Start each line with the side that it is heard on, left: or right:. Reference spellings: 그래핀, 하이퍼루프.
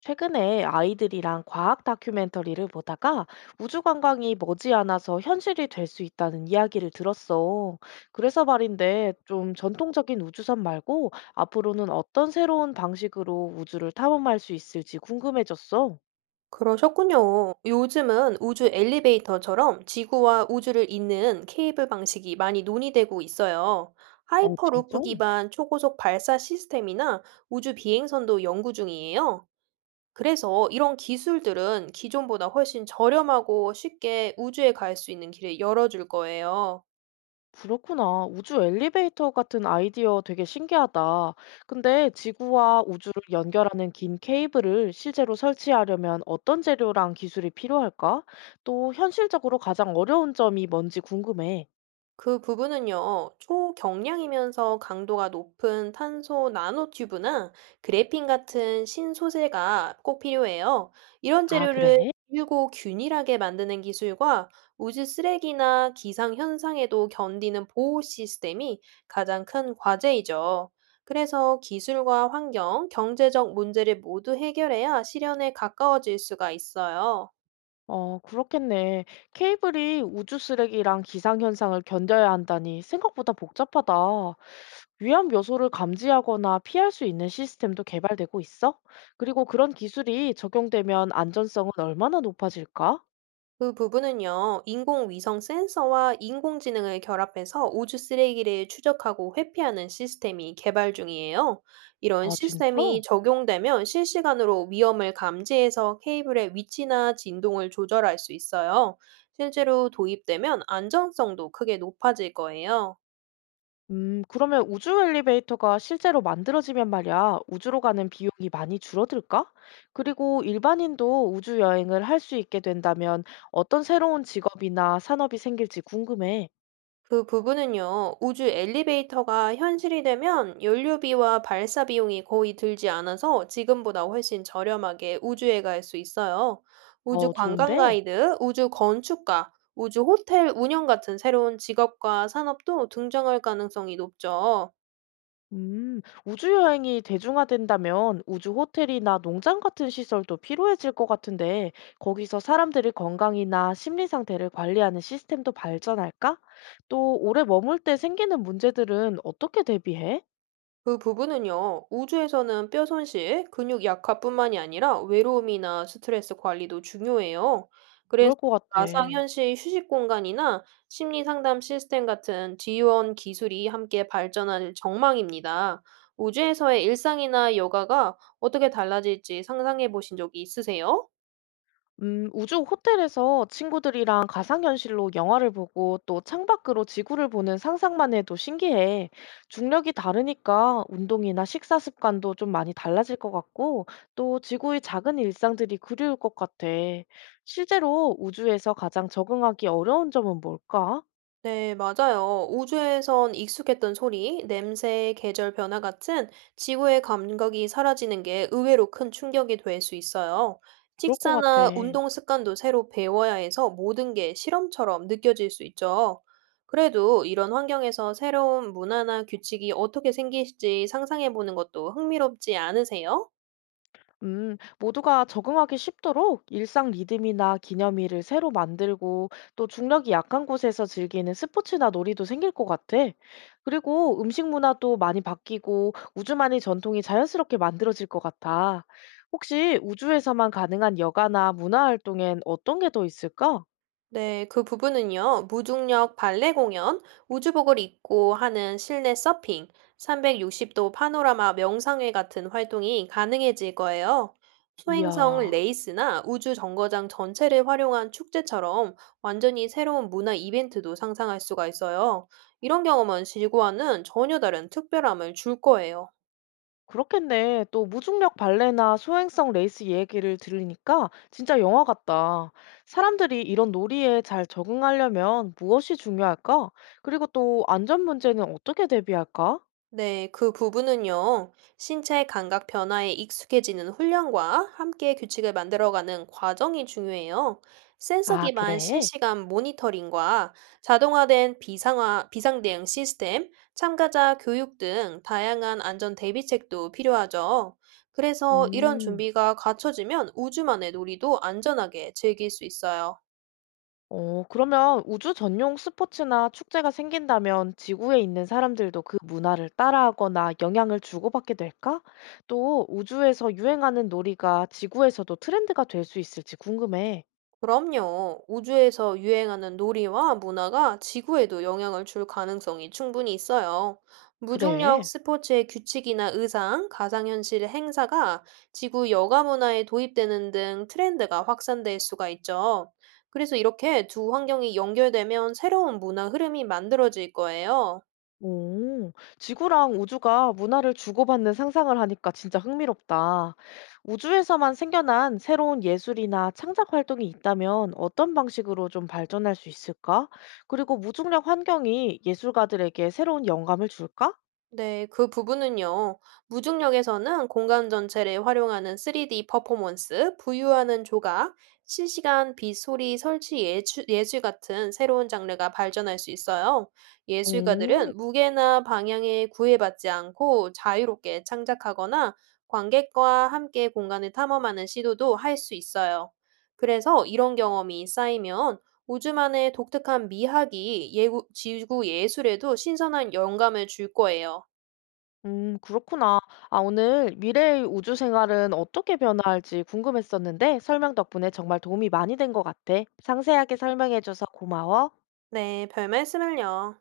left: 최근에 아이들이랑 과학 다큐멘터리를 보다가 우주 관광이 머지않아서 현실이 될 수 있다는 이야기를 들었어. 그래서 말인데 좀 전통적인 우주선 말고 앞으로는 어떤 새로운 방식으로 우주를 탐험할 수 있을지 궁금해졌어.
right: 그러셨군요. 요즘은 우주 엘리베이터처럼 지구와 우주를 잇는 케이블 방식이 많이 논의되고 있어요.
left: 어, 진짜?
right: 하이퍼루프 기반 초고속 발사 시스템이나 우주 비행선도 연구 중이에요. 그래서 이런 기술들은 기존보다 훨씬 저렴하고 쉽게 우주에 갈 수 있는 길을 열어줄 거예요.
left: 그렇구나. 우주 엘리베이터 같은 아이디어 되게 신기하다. 근데 지구와 우주를 연결하는 긴 케이블을 실제로 설치하려면 어떤 재료랑 기술이 필요할까? 또 현실적으로 가장 어려운 점이 뭔지 궁금해.
right: 그 부분은요, 초경량이면서 강도가 높은 탄소 나노튜브나 그래핀 같은 신소재가 꼭 필요해요. 이런
left: 아,
right: 재료를
left: 그래?
right: 일고 균일하게 만드는 기술과 우주 쓰레기나 기상 현상에도 견디는 보호 시스템이 가장 큰 과제이죠. 그래서 기술과 환경, 경제적 문제를 모두 해결해야 실현에 가까워질 수가 있어요.
left: 어, 그렇겠네. 케이블이 우주 쓰레기랑 기상현상을 견뎌야 한다니 생각보다 복잡하다. 위험 요소를 감지하거나 피할 수 있는 시스템도 개발되고 있어? 그리고 그런 기술이 적용되면 안전성은 얼마나 높아질까?
right: 그 부분은요, 인공위성 센서와 인공지능을 결합해서 우주 쓰레기를 추적하고 회피하는 시스템이 개발 중이에요. 이런
left: 아, 진짜?
right: 시스템이 적용되면 실시간으로 위험을 감지해서 케이블의 위치나 진동을 조절할 수 있어요. 실제로 도입되면 안전성도 크게 높아질 거예요.
left: 그러면 우주 엘리베이터가 실제로 만들어지면 말이야, 우주로 가는 비용이 많이 줄어들까? 그리고 일반인도 우주 여행을 할 수 있게 된다면 어떤 새로운 직업이나 산업이 생길지 궁금해.
right: 그 부분은요, 우주 엘리베이터가 현실이 되면 연료비와 발사 비용이 거의 들지 않아서 지금보다 훨씬 저렴하게 우주에 갈 수 있어요. 우주
left: 어,
right: 관광
left: 좋은데?
right: 가이드, 우주 건축가, 우주 호텔 운영 같은 새로운 직업과 산업도 등장할 가능성이 높죠.
left: 우주 여행이 대중화된다면 우주 호텔이나 농장 같은 시설도 필요해질 것 같은데, 거기서 사람들이 건강이나 심리 상태를 관리하는 시스템도 발전할까? 또 오래 머물 때 생기는 문제들은 어떻게 대비해?
right: 그 부분은요, 우주에서는 뼈 손실, 근육 약화뿐만이 아니라 외로움이나 스트레스 관리도 중요해요.
left: 그럴
right: 그래서
left: 것 같아.
right: 가상현실 휴식 공간이나 심리 상담 시스템 같은 지원 기술이 함께 발전할 전망입니다. 우주에서의 일상이나 여가가 어떻게 달라질지 상상해 보신 적이 있으세요?
left: 우주 호텔에서 친구들이랑 가상현실로 영화를 보고 또 창밖으로 지구를 보는 상상만 해도 신기해. 중력이 다르니까 운동이나 식사 습관도 좀 많이 달라질 것 같고 또 지구의 작은 일상들이 그리울 것 같아. 실제로 우주에서 가장 적응하기 어려운 점은 뭘까?
right: 네, 맞아요. 우주에선 익숙했던 소리, 냄새, 계절 변화 같은 지구의 감각이 사라지는 게 의외로 큰 충격이 될 수 있어요.
left: 그럴 것 같아.
right: 식사나 운동 습관도 새로 배워야 해서 모든 게 실험처럼 느껴질 수 있죠. 그래도 이런 환경에서 새로운 문화나 규칙이 어떻게 생길지 상상해 보는 것도 흥미롭지 않으세요?
left: 모두가 적응하기 쉽도록 일상 리듬이나 기념일을 새로 만들고 또 중력이 약한 곳에서 즐기는 스포츠나 놀이도 생길 것 같아. 그리고 음식 문화도 많이 바뀌고 우주만의 전통이 자연스럽게 만들어질 것 같아. 혹시 우주에서만 가능한 여가나 문화 활동엔 어떤 게 더 있을까?
right: 네, 그 부분은요, 무중력 발레 공연, 우주복을 입고 하는 실내 서핑, 360도 파노라마 명상회 같은 활동이 가능해질 거예요. 소행성
left: 이야.
right: 레이스나 우주 정거장 전체를 활용한 축제처럼 완전히 새로운 문화 이벤트도 상상할 수가 있어요. 이런 경험은 지구와는 전혀 다른 특별함을 줄 거예요.
left: 그렇겠네. 또 무중력 발레나 소행성 레이스 얘기를 들으니까 진짜 영화 같다. 사람들이 이런 놀이에 잘 적응하려면 무엇이 중요할까? 그리고 또 안전 문제는 어떻게 대비할까?
right: 네, 그 부분은요, 신체 감각 변화에 익숙해지는 훈련과 함께 규칙을 만들어가는 과정이 중요해요. 센서
left: 아,
right: 기반
left: 그래?
right: 실시간 모니터링과 자동화된 비상 대응 시스템, 참가자 교육 등 다양한 안전 대비책도 필요하죠. 그래서 이런
left: 음.
right: 준비가 갖춰지면 우주만의 놀이도 안전하게 즐길 수 있어요.
left: 어, 그러면 우주 전용 스포츠나 축제가 생긴다면 지구에 있는 사람들도 그 문화를 따라하거나 영향을 주고받게 될까? 또 우주에서 유행하는 놀이가 지구에서도 트렌드가 될 수 있을지 궁금해.
right: 그럼요. 우주에서 유행하는 놀이와 문화가 지구에도 영향을 줄 가능성이 충분히 있어요. 무중력
left: 그래.
right: 스포츠의 규칙이나 의상, 가상현실 행사가 지구 여가 문화에 도입되는 등 트렌드가 확산될 수가 있죠. 그래서 이렇게 두 환경이 연결되면 새로운 문화 흐름이 만들어질 거예요.
left: 오, 지구랑 우주가 문화를 주고받는 상상을 하니까 진짜 흥미롭다. 우주에서만 생겨난 새로운 예술이나 창작 활동이 있다면 어떤 방식으로 좀 발전할 수 있을까? 그리고 무중력 환경이 예술가들에게 새로운 영감을 줄까?
right: 네, 그 부분은요. 무중력에서는 공간 전체를 활용하는 3D 퍼포먼스, 부유하는 조각, 실시간 빛, 소리, 설치 예술, 예술 같은 새로운 장르가 발전할 수 있어요.
left: 오,
right: 예술가들은 무게나 방향에 구애받지 않고 자유롭게 창작하거나 관객과 함께 공간을 탐험하는 시도도 할 수 있어요. 그래서 이런 경험이 쌓이면 우주만의 독특한 미학이 지구 예술에도 신선한 영감을 줄 거예요.
left: 그렇구나. 아, 오늘 미래의 우주 생활은 어떻게 변화할지 궁금했었는데 설명 덕분에 정말 도움이 많이 된 것 같아. 상세하게 설명해줘서 고마워.
right: 네, 별말씀을요.